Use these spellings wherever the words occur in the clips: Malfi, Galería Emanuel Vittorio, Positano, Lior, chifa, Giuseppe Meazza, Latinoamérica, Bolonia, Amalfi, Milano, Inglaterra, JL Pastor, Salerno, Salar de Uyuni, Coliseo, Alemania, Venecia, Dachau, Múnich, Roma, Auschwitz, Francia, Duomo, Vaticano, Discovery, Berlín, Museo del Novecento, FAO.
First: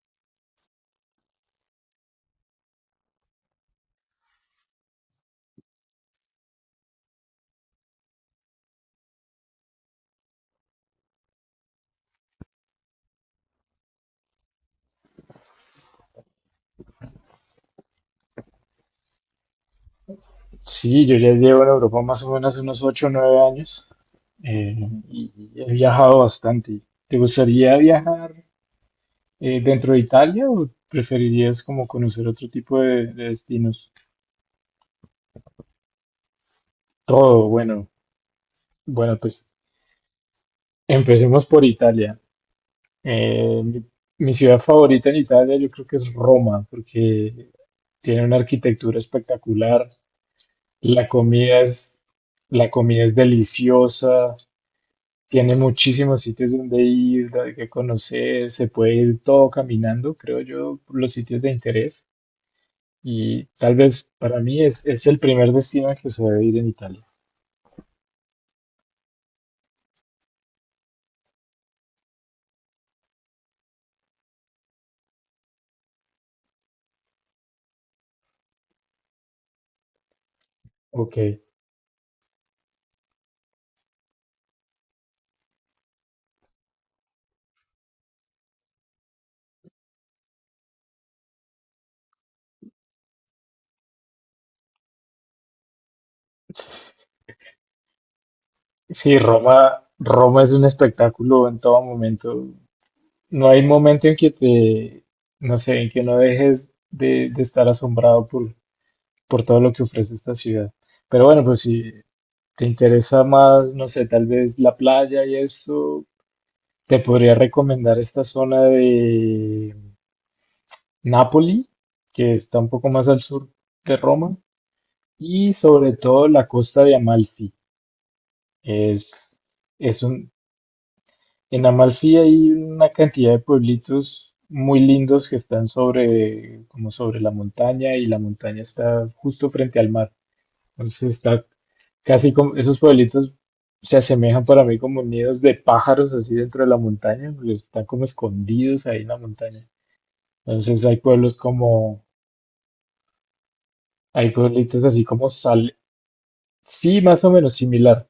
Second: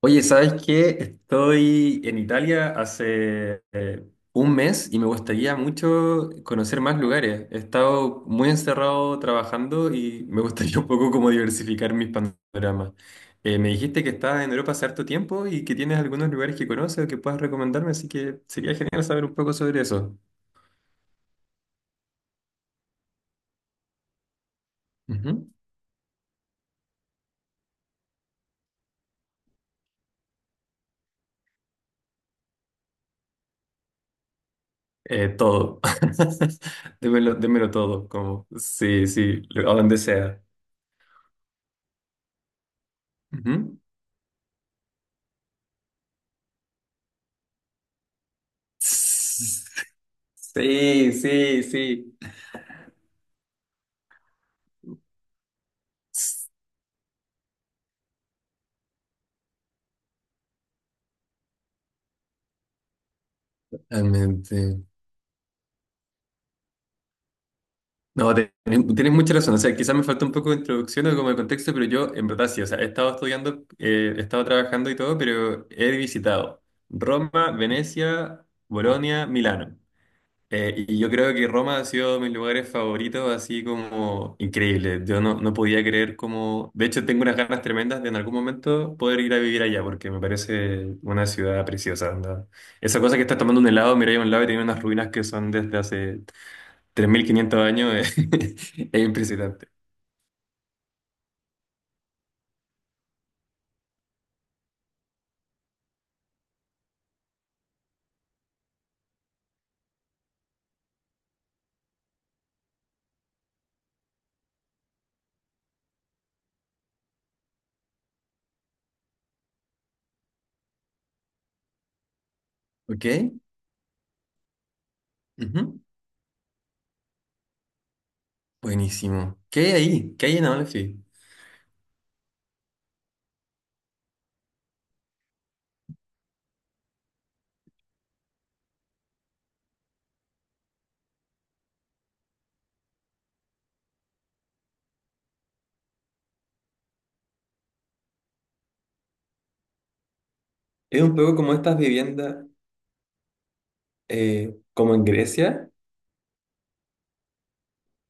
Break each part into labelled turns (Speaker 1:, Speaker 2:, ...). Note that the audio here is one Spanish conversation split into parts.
Speaker 1: Oye, ¿sabes qué? Estoy en Italia hace un mes y me gustaría mucho conocer más lugares. He estado muy encerrado trabajando y me gustaría un poco como diversificar mis panoramas. Me dijiste que estabas en Europa hace harto tiempo y que tienes algunos lugares que conoces o que puedas recomendarme, así que sería genial saber un poco sobre eso.
Speaker 2: Sí, yo ya llevo en Europa más o menos unos 8 o 9 años, eh, y
Speaker 1: Ujú.
Speaker 2: y he viajado bastante. ¿Te gustaría viajar dentro de Italia o preferirías como conocer otro tipo de destinos?
Speaker 1: Todo. Démelo,
Speaker 2: Todo,
Speaker 1: démelo
Speaker 2: bueno,
Speaker 1: todo, como sí,
Speaker 2: bueno,
Speaker 1: sí,
Speaker 2: pues
Speaker 1: a donde sea.
Speaker 2: empecemos por Italia. Eh,
Speaker 1: Ujú.
Speaker 2: mi, Mi ciudad favorita en Italia yo creo que es Roma porque tiene una arquitectura espectacular, la
Speaker 1: Sí,
Speaker 2: comida
Speaker 1: sí,
Speaker 2: es,
Speaker 1: sí.
Speaker 2: la comida es deliciosa. Tiene muchísimos sitios donde ir, hay que conocer, se puede ir todo caminando, creo yo, por los sitios de interés. Y tal vez para mí
Speaker 1: Realmente.
Speaker 2: es el primer destino al que se debe ir en Italia.
Speaker 1: No, tienes mucha razón. O sea, quizás me falta un poco de introducción o como de contexto, pero yo, en verdad, sí. O sea, he estado estudiando, he estado trabajando y todo, pero he visitado Roma, Venecia, Bolonia, Milano. Y yo
Speaker 2: Ok.
Speaker 1: creo que Roma ha sido de mis lugares favoritos, así como increíble. Yo no podía creer como... De hecho, tengo unas ganas tremendas de en algún momento poder ir a vivir allá, porque me parece una ciudad preciosa. Onda. Esa cosa que estás tomando un helado, mira a un lado y tiene unas ruinas que son desde hace 3500 años, es
Speaker 2: Sí,
Speaker 1: impresionante.
Speaker 2: Roma es un espectáculo en todo momento. No hay momento en que no sé, en que no dejes de estar asombrado por todo lo que ofrece esta ciudad. Pero bueno, pues si te interesa más, no sé, tal vez la playa y eso, te podría recomendar esta zona de Nápoli, que está un poco más
Speaker 1: Ok.
Speaker 2: al sur de Roma, y
Speaker 1: Ujú.
Speaker 2: sobre todo la costa de Amalfi. Es,
Speaker 1: Buenísimo. ¿Qué hay
Speaker 2: es
Speaker 1: ahí? ¿Qué
Speaker 2: un,
Speaker 1: hay en Amalfi?
Speaker 2: en Amalfi hay una cantidad de pueblitos muy lindos que están sobre, como sobre la montaña, y la montaña está justo frente al mar. Entonces está casi como, esos pueblitos se asemejan para mí como nidos de pájaros así dentro de la montaña, porque están como escondidos ahí en la montaña. Entonces hay
Speaker 1: Es un poco como estas viviendas,
Speaker 2: hay pueblitos
Speaker 1: como
Speaker 2: así
Speaker 1: en
Speaker 2: como
Speaker 1: Grecia.
Speaker 2: Sí, más o menos similar.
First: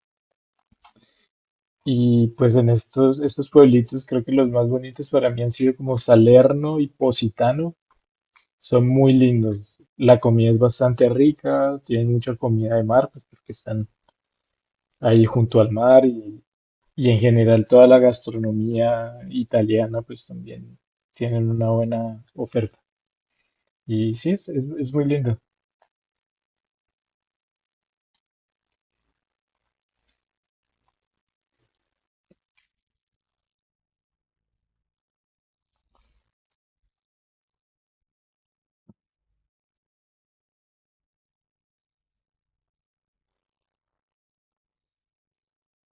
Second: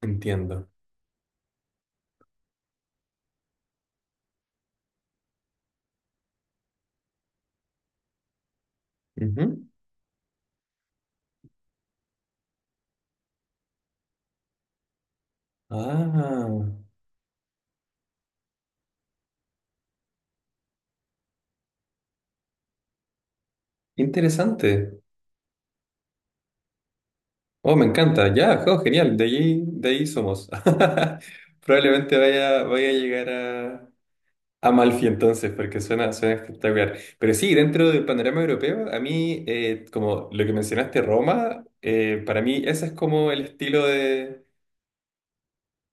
Speaker 1: Entiendo.
Speaker 2: Y pues en estos pueblitos creo que los más bonitos para mí han sido como Salerno y Positano. Son muy
Speaker 1: Ujú.
Speaker 2: lindos. La comida es bastante rica, tienen mucha comida de mar, pues porque están ahí junto al mar
Speaker 1: Ah.
Speaker 2: y en general toda la gastronomía italiana pues también tienen una buena oferta. Y sí, es,
Speaker 1: Interesante.
Speaker 2: es muy lindo.
Speaker 1: Oh, me encanta. Ya, oh, genial. De allí, de ahí somos. Probablemente vaya a llegar a Malfi entonces, porque suena espectacular. Pero sí, dentro del panorama europeo, a mí, como lo que mencionaste, Roma, para mí ese es como el estilo de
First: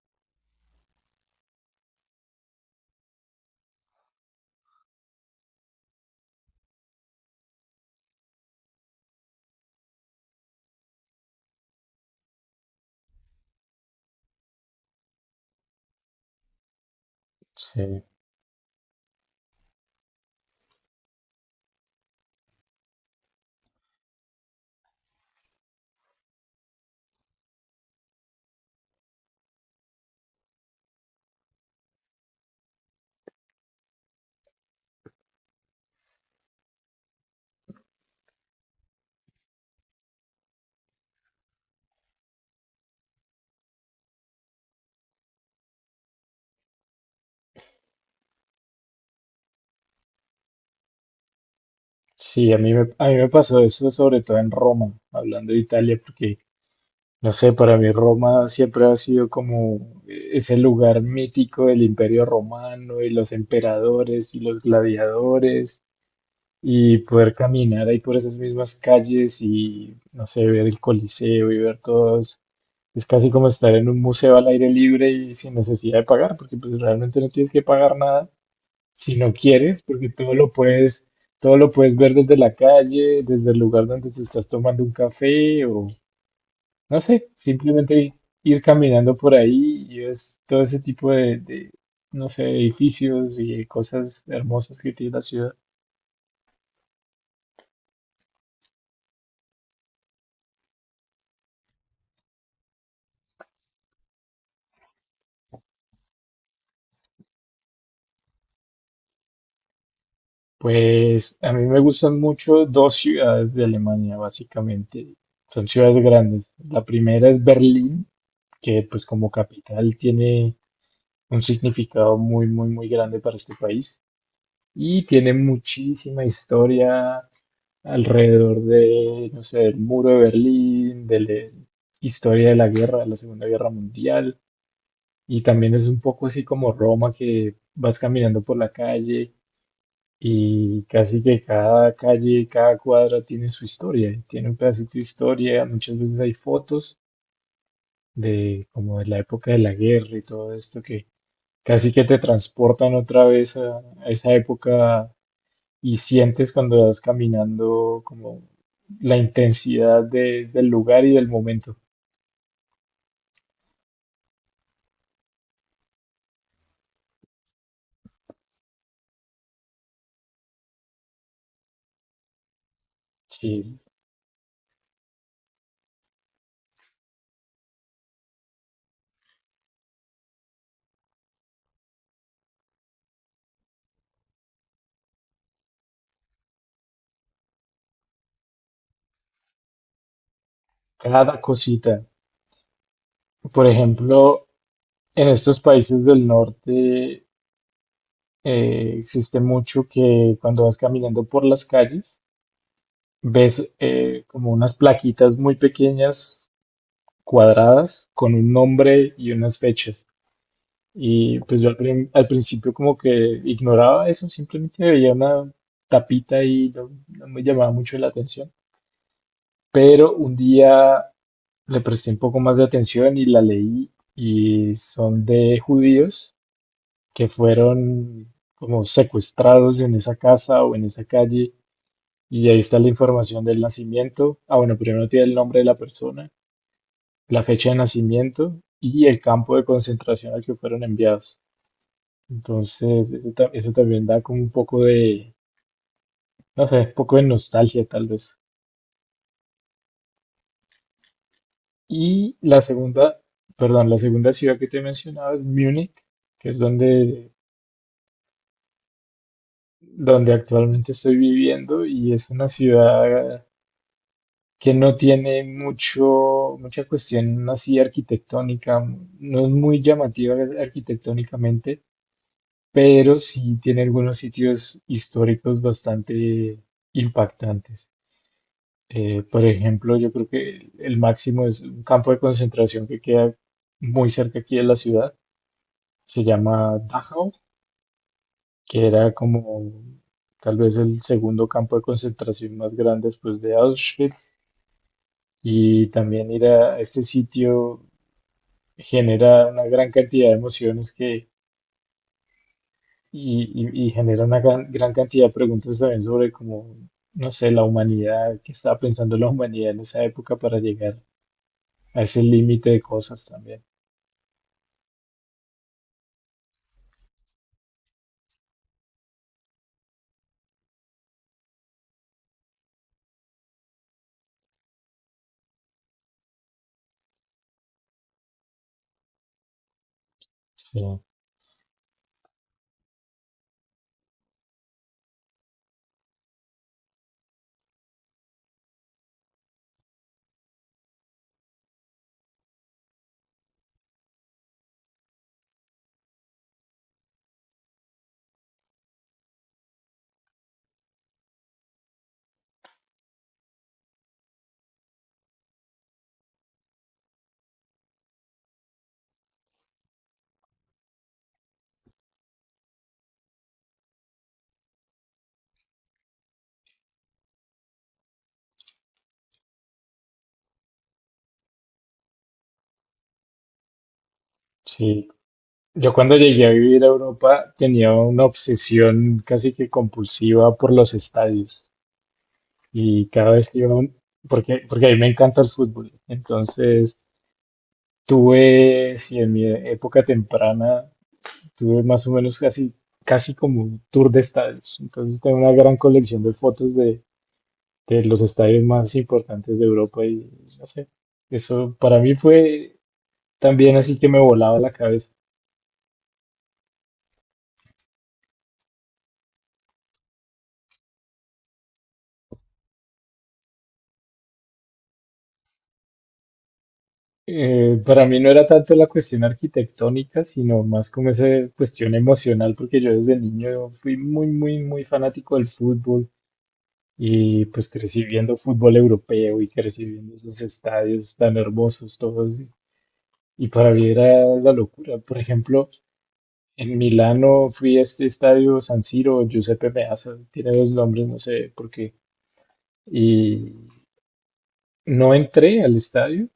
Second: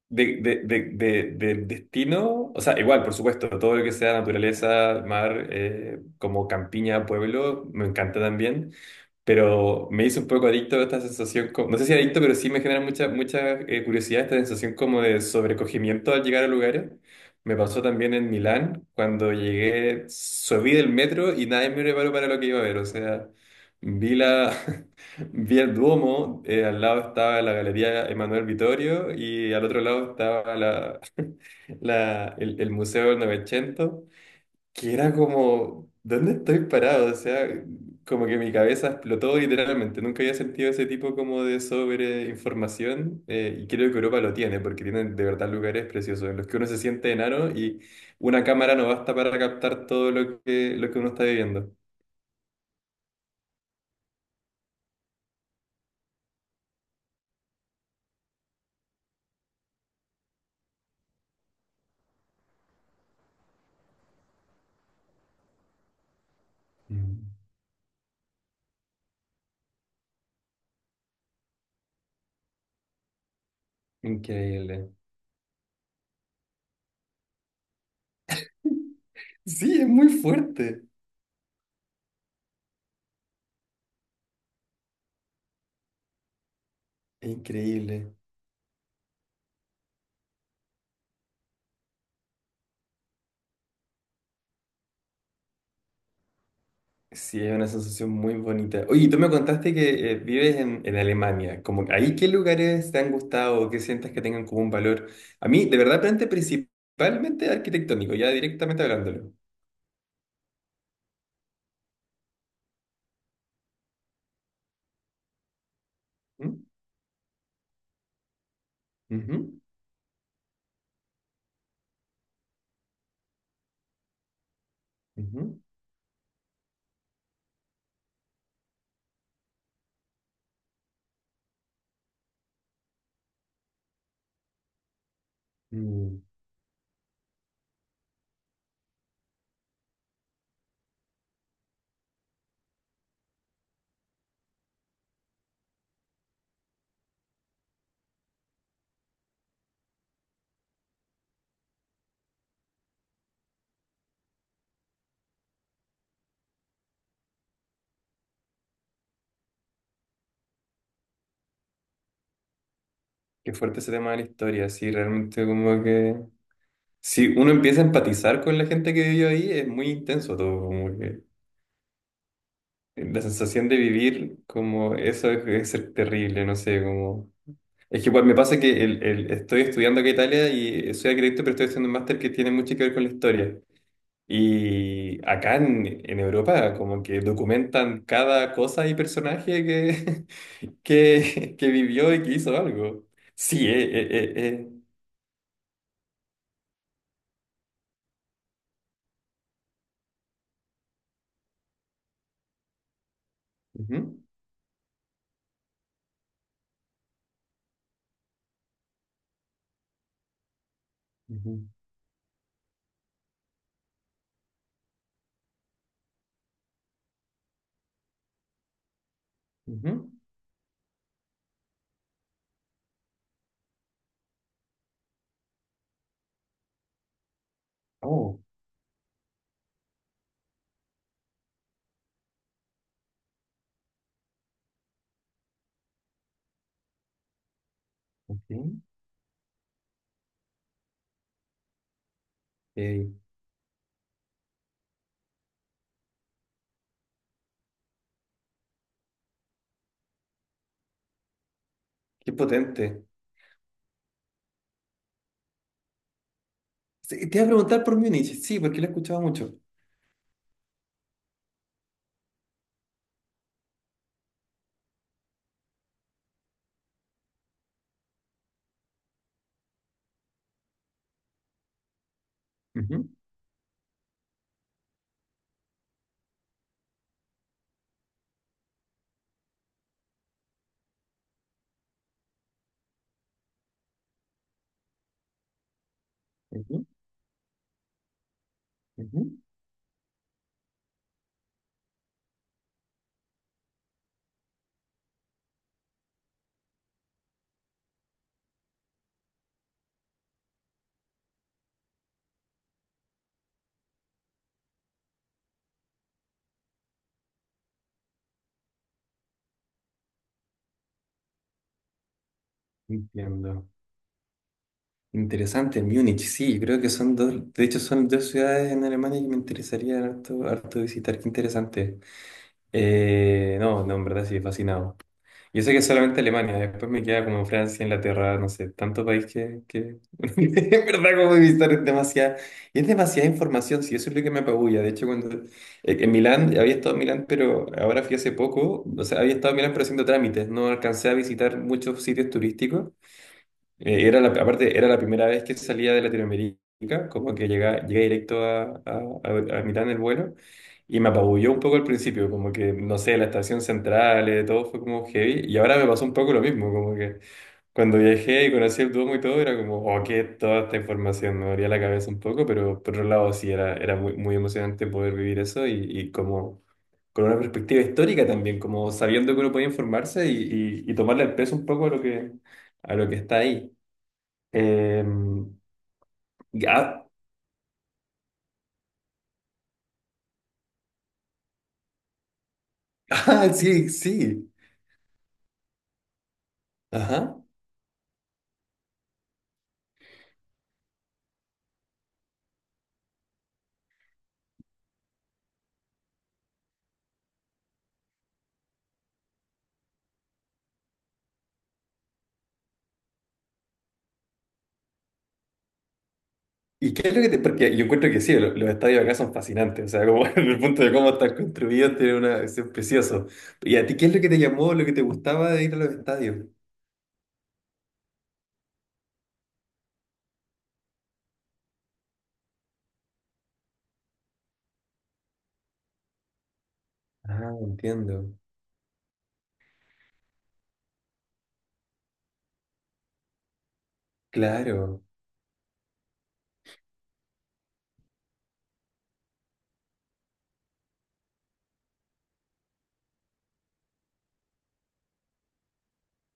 Speaker 1: del destino, o sea, igual, por supuesto, todo lo que sea naturaleza, mar, como campiña, pueblo, me encanta también, pero me hizo un poco adicto a esta sensación, no sé si adicto, pero sí me genera mucha curiosidad esta sensación como de sobrecogimiento al llegar a lugares. Me pasó
Speaker 2: Sí.
Speaker 1: también en Milán, cuando llegué, subí del metro y nadie me preparó para lo que iba a ver, o sea, vi la, vi el Duomo, al lado estaba la Galería Emanuel Vittorio y al otro lado estaba la, el Museo del Novecento, que era como, ¿dónde estoy parado? O sea, como que mi cabeza explotó literalmente. Nunca había sentido ese tipo como de sobreinformación y creo que Europa lo tiene, porque tienen de verdad lugares preciosos en los que uno se siente enano y una cámara no basta para captar todo lo lo que uno está viviendo.
Speaker 2: Sí, a a mí me pasó eso sobre todo en Roma, hablando de Italia, porque, no sé, para mí Roma siempre ha sido como ese lugar mítico del Imperio Romano y los emperadores y los gladiadores y
Speaker 1: Mm.
Speaker 2: poder caminar ahí por esas mismas calles y, no sé, ver el Coliseo y ver todos. Es casi como estar en un museo al aire
Speaker 1: Increíble.
Speaker 2: libre y sin necesidad de pagar, porque pues realmente no tienes que pagar nada si no
Speaker 1: Sí,
Speaker 2: quieres,
Speaker 1: es
Speaker 2: porque
Speaker 1: muy fuerte.
Speaker 2: todo lo puedes ver desde la calle, desde el lugar donde te estás tomando un café o no sé,
Speaker 1: Increíble.
Speaker 2: simplemente ir caminando por ahí y es todo ese tipo no sé, edificios y cosas hermosas que tiene la ciudad.
Speaker 1: Sí, es una sensación muy bonita. Oye, tú me contaste que vives en Alemania. Como, que ¿ahí qué lugares te han gustado o qué sientes que tengan como un valor? A mí, de verdad, plantea principalmente arquitectónico, ya directamente hablándolo.
Speaker 2: Pues a mí me gustan mucho dos ciudades de Alemania, básicamente. Son ciudades grandes.
Speaker 1: ¿Mm?
Speaker 2: La primera es Berlín, que pues como
Speaker 1: Ujú,
Speaker 2: capital tiene un significado muy, muy, muy grande para este país. Y tiene
Speaker 1: ujú.
Speaker 2: muchísima historia alrededor de, no sé, del muro de Berlín, de la historia de la guerra, de la Segunda Guerra Mundial. Y también es un
Speaker 1: Mm.
Speaker 2: poco así como Roma, que vas caminando por la calle y casi que cada calle, cada cuadra tiene su historia, y tiene un pedacito de historia. Muchas veces hay fotos de como de la época de la guerra y todo esto que casi que te transportan otra vez a esa época y sientes cuando vas caminando como la intensidad del lugar y del momento.
Speaker 1: Qué fuerte ese tema de la historia. Sí, realmente como que... Si uno empieza a empatizar con la gente que vivió ahí, es muy intenso todo. Como que la sensación de
Speaker 2: Sí,
Speaker 1: vivir como eso es ser terrible, no sé, como... Es que igual me pasa que estoy estudiando acá en Italia y soy arquitecto, pero estoy haciendo un máster que tiene mucho que ver con la historia. Y acá en Europa como que documentan cada cosa y personaje que,
Speaker 2: cada
Speaker 1: que
Speaker 2: cosita.
Speaker 1: vivió y que hizo algo.
Speaker 2: Por
Speaker 1: Sí, eh,
Speaker 2: ejemplo,
Speaker 1: eh.
Speaker 2: en estos países del norte existe mucho que cuando vas caminando por las calles ves
Speaker 1: Ujú,
Speaker 2: como unas plaquitas muy pequeñas, cuadradas, con un nombre y unas fechas. Y pues
Speaker 1: ujú,
Speaker 2: yo al principio como que ignoraba eso, simplemente veía una tapita y no me llamaba mucho la atención.
Speaker 1: ujú.
Speaker 2: Pero un día le presté un poco más de atención y la leí y son de judíos que fueron
Speaker 1: Oh,
Speaker 2: como secuestrados en esa casa o en esa calle y ahí está la información del nacimiento. Ah, bueno, primero tiene el nombre de la persona, la fecha de nacimiento
Speaker 1: ok.
Speaker 2: y el campo de concentración al que fueron enviados. Entonces,
Speaker 1: Eh,
Speaker 2: eso también da como un poco de, no sé, un poco de nostalgia tal vez.
Speaker 1: Qué
Speaker 2: Y la
Speaker 1: potente.
Speaker 2: segunda, perdón, la segunda ciudad que te mencionaba es Múnich, que es
Speaker 1: Sí, te iba a preguntar por Múnich, sí, porque lo he escuchado mucho.
Speaker 2: donde actualmente estoy viviendo y es una ciudad que no tiene mucha cuestión así arquitectónica, no es muy llamativa arquitectónicamente,
Speaker 1: Ujú,
Speaker 2: pero sí tiene algunos sitios históricos bastante impactantes. Por ejemplo, yo creo que el máximo es un campo de concentración que queda muy cerca aquí de la ciudad, se llama
Speaker 1: ujú,
Speaker 2: Dachau, que era
Speaker 1: ujú.
Speaker 2: como tal vez el segundo campo de concentración más grande después de Auschwitz. Y también ir a este sitio genera una gran cantidad de emociones y, y genera una gran cantidad de preguntas también sobre cómo, no sé, la humanidad, qué estaba pensando la humanidad en esa época para llegar a ese límite de cosas también.
Speaker 1: Entiendo. Interesante, Múnich, sí, creo que son dos, de hecho son dos ciudades en Alemania que me interesaría harto, harto visitar, qué interesante. No, no, en verdad sí, fascinado. Yo sé que es solamente Alemania, después me queda como Francia, Inglaterra, no sé, tanto país que
Speaker 2: Sí,
Speaker 1: en verdad como visitar es demasiada, y es demasiada información, sí, eso es lo que me apabulla. De hecho, cuando en Milán, había estado en Milán, pero ahora fui hace poco, o sea, había estado en Milán pero haciendo trámites, no alcancé a visitar muchos sitios turísticos. Era la, aparte, era la primera vez que salía de Latinoamérica, como que llega llegué directo a Milán el vuelo, y me apabulló un poco al principio, como que, no sé, la estación central, todo fue como heavy, y ahora me pasó un poco lo mismo, como que cuando viajé y conocí el Duomo y todo, era como, oh, qué es toda esta información, me abría la cabeza un poco, pero por otro lado sí, era muy, muy emocionante poder vivir eso y como... con una perspectiva histórica también, como sabiendo que uno puede informarse y tomarle el peso un poco a lo que está ahí.
Speaker 2: sí.
Speaker 1: Em,
Speaker 2: Yo cuando llegué a vivir a
Speaker 1: ya,
Speaker 2: Europa tenía una obsesión casi que compulsiva por los estadios y cada vez
Speaker 1: ah,
Speaker 2: que
Speaker 1: sí, sí.
Speaker 2: porque, porque a mí me encanta el fútbol, entonces
Speaker 1: Ajá.
Speaker 2: tuve, si en mi época temprana, tuve más o menos casi como un tour de estadios, entonces tengo una gran colección de fotos de los estadios más importantes de Europa y no sé, eso para mí fue también así que me volaba la cabeza.
Speaker 1: ¿Y qué es lo que te...? Porque yo encuentro que sí, estadios acá son fascinantes. O sea, como en el punto de cómo están construidos, tiene una... Es precioso. ¿Y a ti qué es lo que te llamó, lo que te gustaba de ir a los estadios?
Speaker 2: Para mí no era tanto la cuestión arquitectónica, sino más como esa cuestión emocional, porque yo desde niño fui muy, muy, muy fanático del fútbol y
Speaker 1: Ah,
Speaker 2: pues crecí
Speaker 1: entiendo.
Speaker 2: viendo fútbol europeo y crecí viendo esos estadios tan hermosos todos. Y para mí era la locura.
Speaker 1: Claro.
Speaker 2: Por ejemplo, en Milano fui a este estadio San Siro, Giuseppe Meazza, tiene dos nombres, no sé por qué. Y no entré al estadio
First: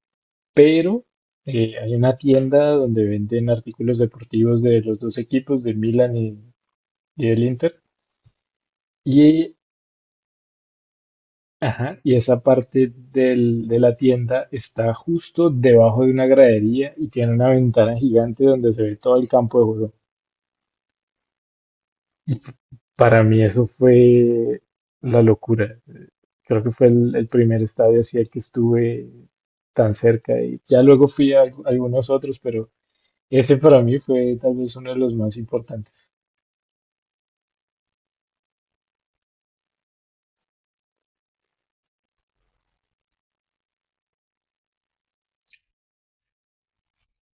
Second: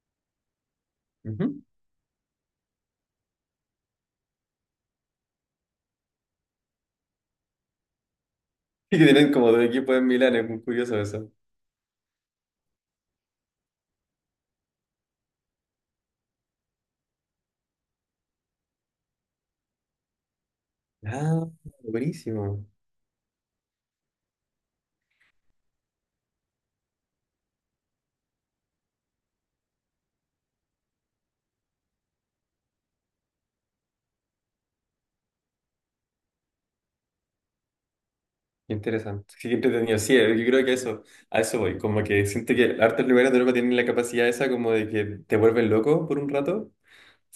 Speaker 2: pero
Speaker 1: Ujú.
Speaker 2: hay una tienda donde venden artículos deportivos de los dos equipos, del y del Inter.
Speaker 1: Y que tienen como
Speaker 2: Y,
Speaker 1: dos equipos en Milán, es muy curioso eso.
Speaker 2: ajá, y esa parte de la tienda está justo debajo de una gradería y tiene una ventana gigante donde se ve todo el campo de juego.
Speaker 1: Ah, buenísimo.
Speaker 2: Para mí eso fue la locura. Creo que fue el primer estadio así al que estuve tan cerca. Y ya luego fui a algunos otros, pero ese para mí fue tal vez uno de los más importantes.
Speaker 1: Qué interesante. Sí, qué entretenido. Sí, yo creo que eso, a eso voy. Como que siento que hartos lugares de Europa tienen la capacidad esa como de que te vuelven loco por un rato.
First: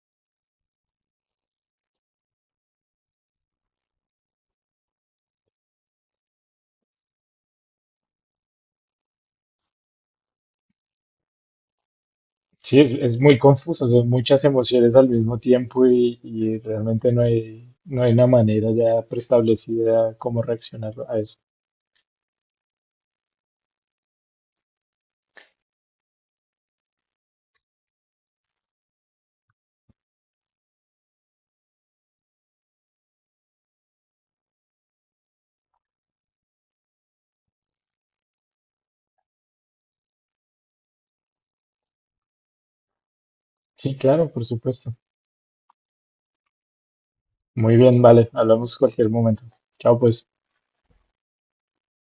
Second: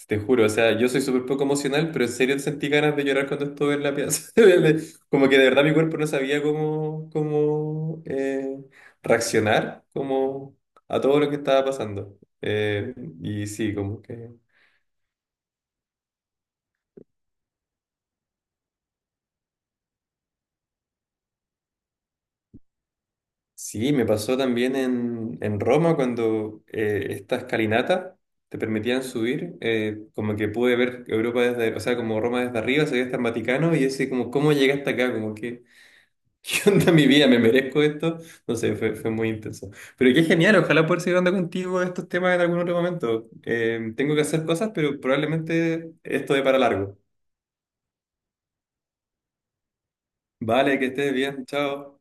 Speaker 1: Te juro, o sea, yo soy súper poco emocional, pero en serio sentí ganas de llorar cuando estuve en la piazza. De- Como que de verdad mi cuerpo no sabía cómo reaccionar como a todo lo que estaba pasando.
Speaker 2: Sí, es muy
Speaker 1: Y sí,
Speaker 2: confuso,
Speaker 1: como
Speaker 2: son
Speaker 1: que...
Speaker 2: muchas emociones al mismo tiempo y realmente no no hay una manera ya preestablecida cómo reaccionar a eso.
Speaker 1: Sí, me pasó también en Roma cuando esta escalinata te permitían subir, como que pude ver Europa desde, o sea, como Roma desde arriba, se veía hasta el Vaticano y ese como, ¿cómo llegué hasta acá? Como que... ¿Qué onda mi vida? ¿Me merezco esto? No sé, fue muy intenso. Pero qué genial, ojalá poder seguir hablando contigo de estos temas en algún otro momento.
Speaker 2: Sí,
Speaker 1: Tengo que
Speaker 2: claro,
Speaker 1: hacer
Speaker 2: por
Speaker 1: cosas,
Speaker 2: supuesto.
Speaker 1: pero probablemente esto de para largo.
Speaker 2: Muy bien, vale, hablamos cualquier momento. Chao, pues.
Speaker 1: Vale, que estés bien, chao.